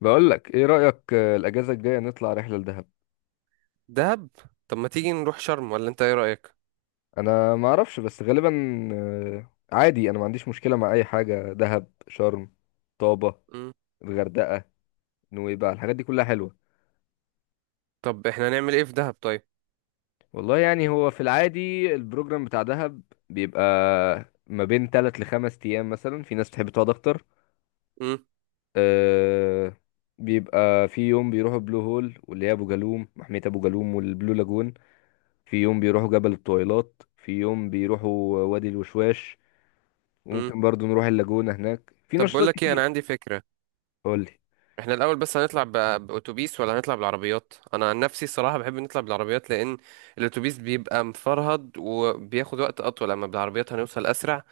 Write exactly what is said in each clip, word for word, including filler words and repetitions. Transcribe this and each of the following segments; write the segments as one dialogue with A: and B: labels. A: بقول لك ايه رأيك، آه، الاجازة الجاية نطلع رحلة لدهب.
B: دهب. طب ما تيجي نروح شرم ولا انت ايه رأيك؟
A: انا ما اعرفش بس غالبا. آه، عادي انا ما عنديش مشكلة مع اي حاجة، دهب، شرم، طابة،
B: مم.
A: الغردقة، نويبع، الحاجات دي كلها حلوة.
B: طب احنا هنعمل ايه في دهب طيب؟
A: والله يعني هو في العادي البروجرام بتاع دهب بيبقى ما بين ثلاثة لخمس ايام، مثلا في ناس بتحب تقعد اكتر.
B: مم.
A: آه، بيبقى في يوم بيروحوا بلو هول، واللي هي ابو جالوم، محمية ابو جالوم والبلو لاجون. في يوم بيروحوا جبل الطويلات، في يوم بيروحوا وادي الوشواش،
B: مم.
A: وممكن برضو نروح اللاجونة، هناك في
B: طب بقول
A: نشاطات
B: لك ايه، انا
A: كتير.
B: عندي فكرة.
A: قول لي.
B: احنا الاول بس هنطلع ب- باتوبيس ولا هنطلع بالعربيات؟ انا عن نفسي الصراحة بحب نطلع بالعربيات، لان الاتوبيس بيبقى مفرهد وبياخد وقت اطول، اما بالعربيات هنوصل اسرع.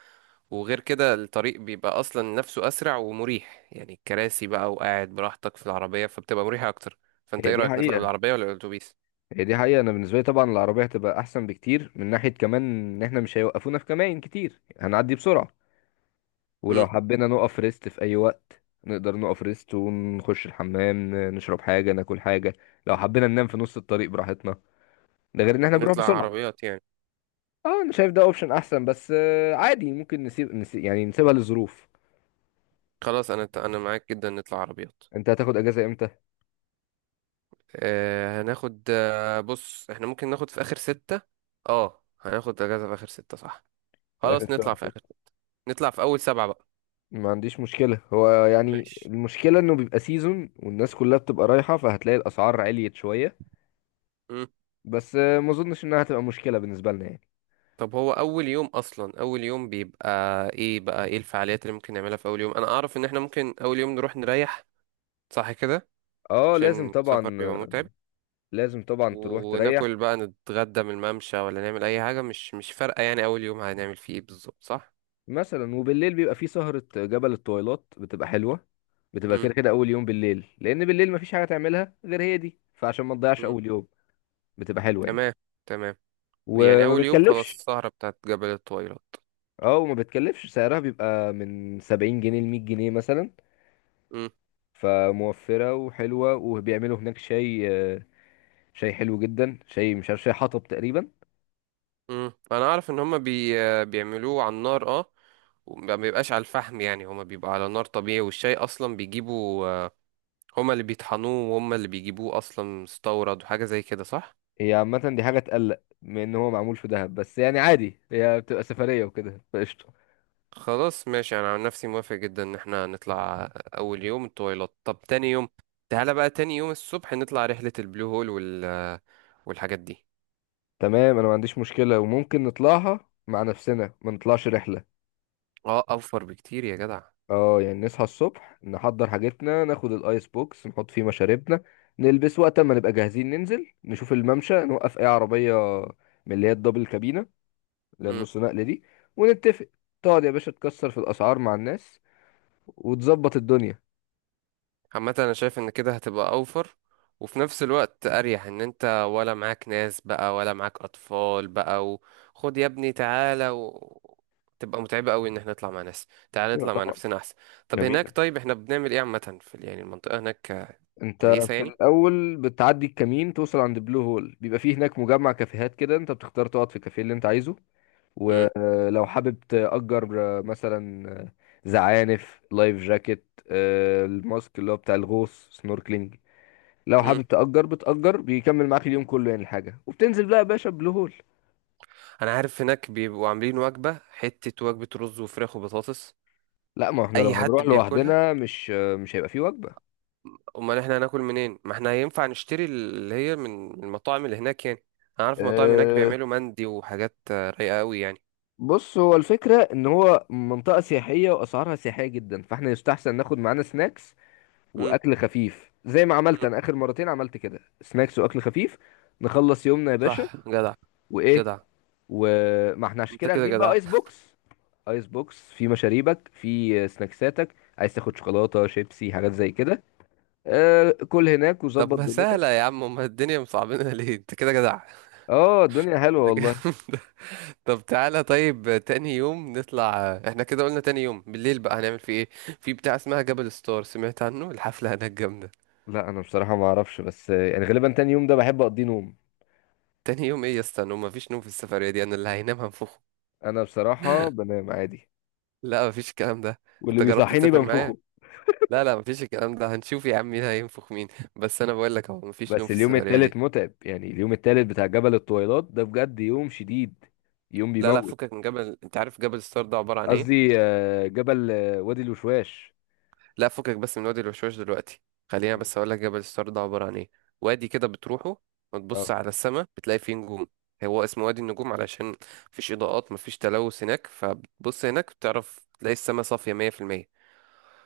B: وغير كده الطريق بيبقى اصلا نفسه اسرع ومريح، يعني الكراسي بقى وقاعد براحتك في العربية فبتبقى مريحة اكتر. فانت
A: هي
B: ايه
A: دي
B: رأيك، نطلع
A: حقيقة
B: بالعربية ولا الاتوبيس؟
A: هي دي حقيقة أنا بالنسبة لي طبعا العربية هتبقى أحسن بكتير، من ناحية كمان إن إحنا مش هيوقفونا في كمائن كتير، هنعدي بسرعة. ولو
B: مم.
A: حبينا نقف ريست في أي وقت نقدر نقف ريست ونخش الحمام، ن- نشرب حاجة ناكل حاجة. لو حبينا ننام في نص الطريق براحتنا، ده غير إن إحنا بنروح
B: نطلع
A: بسرعة.
B: عربيات يعني.
A: أه، أنا شايف ده أوبشن أحسن، بس آه، عادي ممكن نسيب, نسيب يعني نسيبها للظروف.
B: خلاص انا انا معاك جدا، نطلع عربيات.
A: أنت هتاخد أجازة إمتى؟
B: آه هناخد، آه بص احنا ممكن ناخد في اخر ستة. اه هناخد اجازة في اخر ستة صح.
A: في آخر
B: خلاص
A: شهر.
B: نطلع في اخر ستة. نطلع في اول سبعة بقى.
A: ما عنديش مشكلة، هو يعني
B: ماشي.
A: المشكلة انه بيبقى سيزون والناس كلها بتبقى رايحة، فهتلاقي الاسعار عليت شوية.
B: مم.
A: بس آه، ما اظنش انها هتبقى مشكلة بالنسبة لنا يعني.
B: طب هو اول يوم اصلا، اول يوم بيبقى ايه بقى، ايه الفعاليات اللي ممكن نعملها في اول يوم؟ انا اعرف ان احنا ممكن اول يوم نروح نريح، صح كده؟
A: اه لازم
B: عشان السفر
A: طبعا.
B: بيبقى
A: آه،
B: متعب.
A: لازم طبعا تروح تريح.
B: وناكل بقى، نتغدى من الممشى ولا نعمل اي حاجة، مش مش فارقة يعني، اول يوم هنعمل فيه ايه بالظبط صح؟
A: مثلا وبالليل بيبقى في سهرة جبل الطويلات بتبقى حلوة. بتبقى
B: مم.
A: كده كده اول يوم بالليل، لان بالليل مفيش حاجة تعملها غير هي دي، فعشان ما تضيعش
B: مم.
A: اول يوم بتبقى حلوة يعني.
B: تمام. تمام. يعني
A: وما
B: اول يوم خلاص
A: بتكلفش.
B: السهرة بتاعت جبل الطويلات.
A: اه، وما بتكلفش، سعرها بيبقى من سبعين جنيه ل مئة جنيه مثلا،
B: امم.
A: فموفرة وحلوة. وبيعملوا هناك شاي، آه، شاي حلو جدا، شاي مش عارف، شاي حطب تقريبا.
B: امم. انا اعرف ان هما بي... بيعملوه على النار، اه. وما بيبقاش على الفحم يعني، هما بيبقى على نار طبيعي، والشاي اصلا بيجيبوا، آه، هما اللي بيطحنوه وهما اللي بيجيبوه اصلا مستورد وحاجة زي كده، صح؟
A: هي عامة دي حاجة تقلق من ان هو معمول في دهب، بس يعني عادي هي بتبقى سفرية وكده فقشطة.
B: خلاص ماشي، انا عن نفسي موافق جدا ان احنا نطلع اول يوم الطويلات. طب تاني يوم، تعالى بقى تاني يوم الصبح نطلع رحلة البلو هول وال... والحاجات دي.
A: تمام انا ما عنديش مشكلة، وممكن نطلعها مع نفسنا ما نطلعش رحلة.
B: اه اوفر بكتير يا جدع.
A: اه يعني نصحى الصبح، نحضر حاجتنا، ناخد الايس بوكس نحط فيه مشاربنا، نلبس. وقت ما نبقى جاهزين ننزل نشوف الممشى، نوقف اي عربية من اللي هي الدبل كابينة
B: امم.
A: للنص نقلة دي، ونتفق. تقعد يا باشا تكسر في الأسعار مع الناس وتظبط الدنيا.
B: عامة انا شايف ان كده هتبقى اوفر وفي نفس الوقت اريح، ان انت ولا معاك ناس بقى ولا معاك اطفال بقى، وخد يا ابني تعالى و... تبقى متعبة قوي ان احنا نطلع مع ناس. تعالى
A: ايوه
B: نطلع مع
A: طبعا.
B: نفسنا احسن. طب هناك
A: جميلة.
B: طيب احنا بنعمل ايه عامة في ال- يعني المنطقة هناك؟ آه،
A: انت
B: كويسة
A: في
B: يعني؟
A: الأول بتعدي الكمين توصل عند بلو هول، بيبقى فيه هناك مجمع كافيهات كده، انت بتختار تقعد في الكافيه اللي انت عايزه.
B: امم.
A: ولو حابب تأجر آه، مثلا آه، زعانف، لايف جاكيت، آه، الماسك اللي هو بتاع الغوص، سنوركلينج. لو
B: امم.
A: حابب تأجر بتأجر، بيكمل معاك اليوم كله يعني الحاجة، وبتنزل بقى يا باشا بلو هول.
B: انا عارف هناك بيبقوا عاملين وجبة، حتة وجبة رز وفراخ وبطاطس.
A: لا، ما احنا
B: اي
A: لو
B: حد
A: هنروح
B: بياكلها.
A: لوحدنا مش آه، مش هيبقى فيه وجبة.
B: امال احنا هناكل منين؟ ما احنا هينفع نشتري اللي هي من من المطاعم اللي هناك يعني. انا عارف المطاعم هناك
A: أه،
B: بيعملوا مندي وحاجات آه، رايقه قوي يعني.
A: بص هو الفكرة ان هو منطقة سياحية واسعارها سياحية جدا، فاحنا يستحسن ناخد معانا سناكس
B: امم.
A: واكل خفيف، زي ما عملت
B: أمم.
A: انا اخر مرتين عملت كده سناكس واكل خفيف. نخلص يومنا يا باشا.
B: صح جدع.
A: وايه.
B: جدع.
A: وما احنا عشان
B: انت
A: كده
B: كده
A: واخدين بقى
B: جدع.
A: ايس بوكس، ايس بوكس في مشاريبك، في سناكساتك، عايز تاخد شوكولاتة شيبسي حاجات زي كده. أه، كل هناك
B: طب
A: وظبط
B: ما
A: دنيتك.
B: سهله يا عم، امال الدنيا مصعبينها ليه؟ انت كده جدع.
A: اه الدنيا حلوة والله.
B: طب تعالى طيب تاني يوم نطلع، احنا كده قلنا تاني يوم بالليل بقى هنعمل فيه ايه؟ في بتاع اسمها جبل ستار، سمعت عنه؟ الحفله هناك جامده.
A: لا، انا بصراحة ما اعرفش، بس آه، يعني غالبا تاني يوم ده بحب اقضيه نوم.
B: تاني يوم ايه يا اسطى نوم؟ مفيش نوم في السفريه دي، انا اللي هينام هنفخه.
A: انا بصراحة بنام عادي،
B: لا مفيش الكلام ده.
A: واللي
B: انت جربت
A: بيصحيني
B: تسافر معايا؟
A: بنفخه.
B: لا لا مفيش الكلام ده، هنشوف يا عم مين هينفخ مين. بس انا بقول لك اهو مفيش نوم
A: بس
B: في
A: اليوم
B: السفريه دي.
A: التالت متعب يعني، اليوم التالت بتاع جبل الطويلات ده بجد يوم شديد، يوم
B: لا لا
A: بيموت.
B: فكك من جبل، انت عارف جبل ستار ده عباره عن ايه؟
A: قصدي آه، جبل آه، وادي الوشواش.
B: لا فكك بس من وادي الوشواش دلوقتي، خلينا
A: مم.
B: بس اقول لك جبل ستار ده عباره عن ايه. وادي كده بتروحه وتبص
A: اه.
B: على السماء بتلاقي فيه نجوم. هو اسمه وادي النجوم، علشان مفيش اضاءات مفيش تلوث هناك، فبتبص هناك بتعرف تلاقي السماء صافيه مية في المية.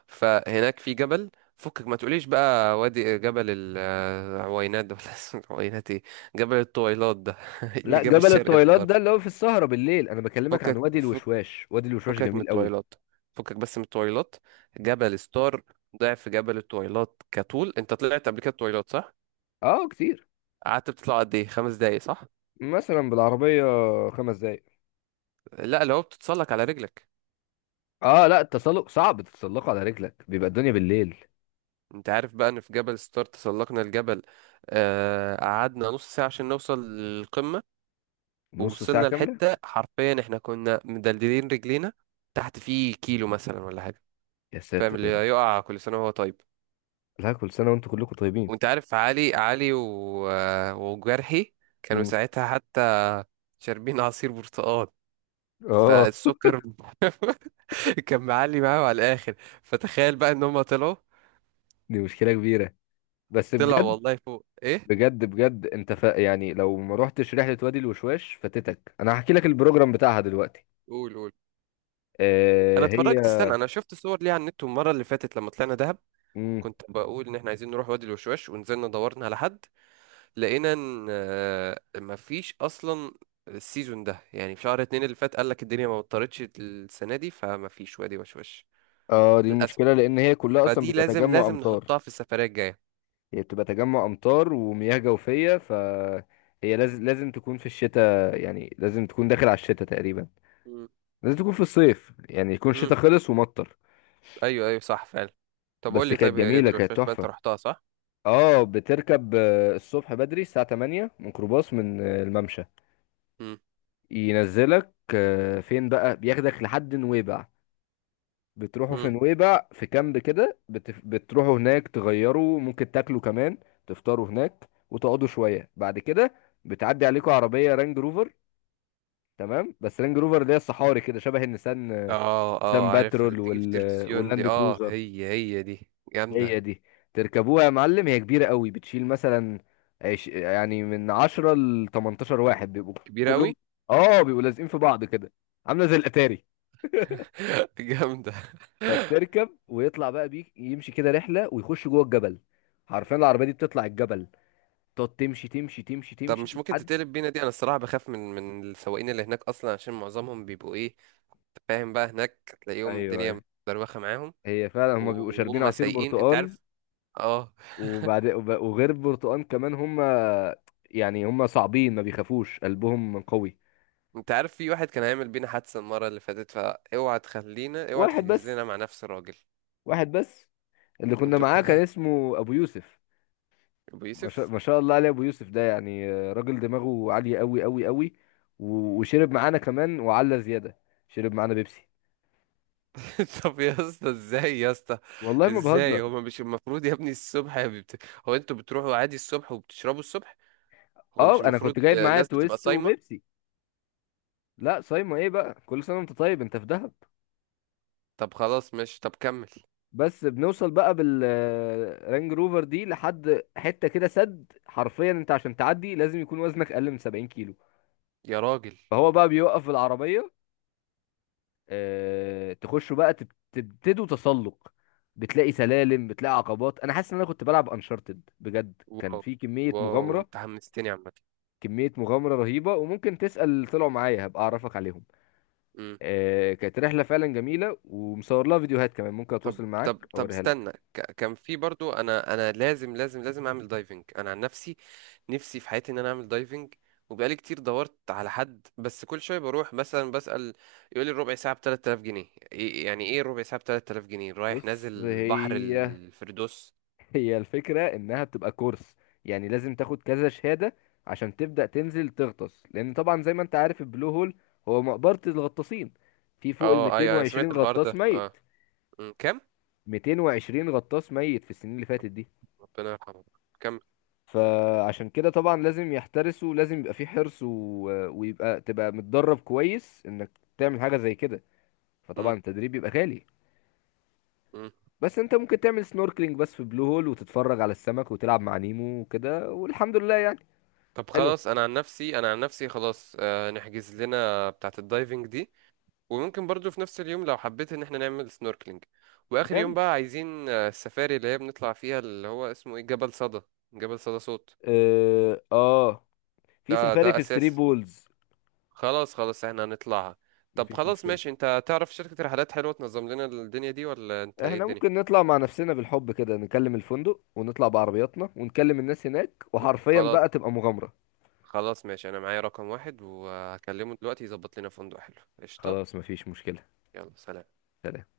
B: فهناك في جبل، فكك ما تقوليش بقى وادي جبل العوينات ده ولا اسمه العوينات ايه، جبل الطويلات ده. إيه اللي
A: لا،
B: جاب
A: جبل
B: الشرق
A: الطويلات
B: للغرب؟
A: ده اللي هو في السهرة بالليل، انا بكلمك عن
B: فكك
A: وادي
B: فك،
A: الوشواش، وادي الوشواش
B: فكك من
A: جميل قوي.
B: الطويلات، فكك بس من الطويلات. جبل ستار ضعف جبل الطويلات كطول. انت طلعت قبل كده الطويلات، صح؟
A: اه كتير.
B: قعدت بتطلع قد ايه، خمس دقايق صح؟
A: مثلا بالعربية خمس دقايق.
B: لا لو بتتسلق على رجلك.
A: اه لا، التسلق صعب تتسلقه على رجلك، بيبقى الدنيا بالليل.
B: انت عارف بقى ان في جبل ستار تسلقنا الجبل، آه، قعدنا نص ساعة عشان نوصل للقمة.
A: نص ساعة
B: ووصلنا
A: كاملة.
B: لحتة حرفيا احنا كنا مدلدلين رجلينا، تحت فيه كيلو مثلا ولا حاجة.
A: يا
B: فاهم؟
A: ساتر
B: اللي
A: يا رب.
B: يقع كل سنة وهو طيب.
A: لا، كل سنة وانتم كلكم طيبين.
B: وانت عارف علي علي و... وجرحي كانوا
A: مم.
B: ساعتها حتى شاربين عصير برتقال،
A: اه
B: فالسكر كان معلي معاهم على الآخر. فتخيل بقى ان هم طلعوا،
A: دي مشكلة كبيرة، بس
B: طلعوا
A: بجد.
B: والله فوق. ايه؟
A: بجد بجد انت ف... يعني لو ما روحتش رحلة وادي الوشواش فاتتك، انا هحكي لك البروجرام بتاعها دلوقتي.
B: قول قول. انا
A: آه هي.
B: اتفرجت استنى، انا شفت صور ليها على النت المرة اللي فاتت لما طلعنا دهب.
A: مم.
B: كنت بقول ان احنا عايزين نروح وادي الوشواش، ونزلنا دورنا على حد، لقينا ان آه، مفيش اصلا، السيزون ده يعني، في شهر اتنين اللي فات قال لك الدنيا ما مطرتش السنه دي فمفيش وادي وش وش،
A: اه دي
B: للاسف.
A: المشكلة، لان هي كلها اصلا
B: فدي
A: بيبقى
B: لازم
A: تجمع
B: لازم
A: امطار.
B: نحطها في السفريه الجايه.
A: هي بتبقى تجمع امطار ومياه جوفية. ف هي لازم لازم تكون في الشتاء، يعني لازم تكون داخل على الشتاء تقريبا.
B: مم.
A: لازم تكون في الصيف يعني يكون
B: مم.
A: الشتاء خلص ومطر.
B: ايوه ايوه صح فعلا. طب قول
A: بس
B: لي
A: كانت
B: طيب، هي يد
A: جميلة كانت
B: الوشواش بقى انت
A: تحفة.
B: رحتها، صح؟
A: اه بتركب آه، الصبح بدري الساعة تمانية ميكروباص من آه، الممشى.
B: مم.
A: ينزلك آه، فين بقى، بياخدك لحد نويبع. بتروحوا في
B: مم.
A: نويبع في كامب كده، بتف... بتروحوا هناك تغيروا، ممكن تاكلوا كمان تفطروا هناك، وتقعدوا شوية. بعد كده بتعدي عليكم عربية رانج روفر. تمام. بس رانج روفر اللي هي الصحاري كده، شبه النسان، آه،
B: اه اه
A: نسان
B: عارفها، اللي
A: باترول
B: بتيجي في
A: وال...
B: التلفزيون دي،
A: واللاند
B: اه
A: كروزر.
B: هي هي دي
A: هي
B: جامده.
A: دي. تركبوها يا معلم، هي كبيرة قوي، بتشيل مثلا عش... يعني من عشرة ل تمنتاشر واحد بيبقوا
B: كبيره قوي.
A: كلهم. اه بيبقوا لازقين في بعض كده، عاملة زي الأتاري.
B: جامده.
A: فبتركب ويطلع بقى بيك يمشي كده رحله، ويخش جوه الجبل. حرفيا العربيه دي بتطلع الجبل، تقعد تمشي تمشي تمشي
B: طب
A: تمشي
B: مش ممكن
A: لحد.
B: تتقلب بينا دي؟ انا الصراحه بخاف من من السواقين اللي هناك اصلا، عشان معظمهم بيبقوا ايه، فاهم بقى هناك هتلاقيهم
A: ايوه،
B: الدنيا
A: ايوه،
B: مدروخة معاهم،
A: هي فعلا هما بيبقوا شاربين
B: وهم
A: عصير
B: سايقين انت
A: برتقان.
B: عارف، اه.
A: وبعد وب- وغير البرتقان كمان هما، يعني هما صعبين، ما بيخافوش، قلبهم قوي.
B: انت عارف في واحد كان هيعمل بينا حادثة المرة اللي فاتت، فاوعى تخلينا، اوعى
A: واحد
B: تحجز
A: بس
B: لنا مع نفس الراجل.
A: واحد بس اللي كنا
B: انتوا
A: معاه كان
B: كان،
A: اسمه ابو يوسف.
B: ابو
A: ما شاء,
B: يوسف.
A: ما شاء الله عليه، ابو يوسف ده يعني آه، راجل دماغه عالية قوي قوي قوي. و- وشرب معانا كمان وعلى زيادة. شرب معانا بيبسي،
B: طب يا اسطى ازاي، يا اسطى
A: والله ما
B: ازاي؟
A: بهزر.
B: هو مش المفروض يا ابني الصبح يا بت... هو انتوا بتروحوا عادي الصبح وبتشربوا الصبح؟ هو
A: اه،
B: مش
A: انا
B: المفروض
A: كنت جايب معايا
B: الناس بتبقى
A: تويست
B: صايمة؟
A: وبيبسي. لا صايمه ايه بقى، كل سنه وانت طيب، انت في دهب.
B: طب خلاص ماشي، طب كمل.
A: بس بنوصل بقى بالرانج روفر دي لحد حته كده سد، حرفيا انت عشان تعدي لازم يكون وزنك اقل من سبعين كيلو.
B: يا راجل.
A: فهو بقى بيوقف العربيه. اه تخشوا بقى تب- تبتدوا تسلق. بتلاقي سلالم، بتلاقي عقبات. انا حاسس ان انا كنت بلعب انشارتد بجد، كان
B: واو.
A: في كميه
B: واو
A: مغامره.
B: انت حمستني عامة.
A: كميه مغامره رهيبه، وممكن تسال طلعوا معايا هبقى اعرفك عليهم.
B: إمم.
A: آه، كانت رحلة فعلا جميلة، ومصور لها فيديوهات كمان، ممكن
B: طب
A: اتواصل
B: طب
A: معاك
B: طب
A: اوريها لك.
B: استنى، ك- كان في برضو، انا انا لازم لازم لازم اعمل دايفنج انا عن نفسي، نفسي في حياتي ان انا اعمل دايفنج، وبقالي كتير دورت على حد، بس كل شويه بروح مثلا بسأل يقول لي الربع ساعه ب ثلاثة آلاف جنيه، إيه- يعني ايه الربع ساعه ب ثلاثة آلاف جنيه؟ رايح
A: بص
B: نازل بحر
A: هي
B: الفردوس؟
A: هي الفكرة انها بتبقى كورس. يعني لازم تاخد كذا شهادة عشان تبدأ تنزل تغطس، لان طبعا زي ما انت عارف البلو هول هو مقبرة الغطاسين. في فوق ال
B: اه ايوه انا سمعت
A: ميتين وعشرين
B: الحوار ده
A: غطاس
B: اه.
A: ميت.
B: أمم، كام؟
A: ميتين وعشرين غطاس ميت في السنين اللي فاتت دي.
B: ربنا يرحمه. كم؟
A: فعشان كده طبعا لازم يحترسوا، لازم يبقى في حرص و... ويبقى تبقى متدرب كويس انك تعمل حاجة زي كده. فطبعا
B: أمم.
A: التدريب بيبقى غالي.
B: أمم.
A: بس انت ممكن تعمل سنوركلينج بس في بلو هول، وتتفرج على السمك وتلعب مع نيمو وكده والحمد لله يعني.
B: طب
A: حلو.
B: خلاص انا عن نفسي، انا عن نفسي خلاص آه نحجز لنا بتاعه الدايفنج دي. وممكن برضو في نفس اليوم لو حبيت ان احنا نعمل سنوركلينج. واخر
A: تمام.
B: يوم بقى عايزين آه، السفاري اللي هي بنطلع فيها، اللي هو اسمه ايه، جبل صدى. جبل صدى صوت.
A: اه, آه. في
B: ده ده
A: سفاري في ثري
B: اساسي.
A: بولز.
B: خلاص خلاص احنا هنطلعها. طب
A: مفيش
B: خلاص
A: مشكلة.
B: ماشي، انت تعرف شركة رحلات حلوة تنظم لنا الدنيا دي، ولا انت ايه
A: احنا
B: الدنيا؟
A: ممكن نطلع مع نفسنا بالحب كده، نكلم الفندق ونطلع بعربياتنا ونكلم الناس هناك،
B: طب
A: وحرفيا
B: خلاص،
A: بقى تبقى مغامرة.
B: خلاص ماشي، انا معايا رقم واحد وهكلمه دلوقتي يظبط لنا فندق حلو. قشطة.
A: خلاص مفيش مشكلة.
B: يلا سلام.
A: سلام.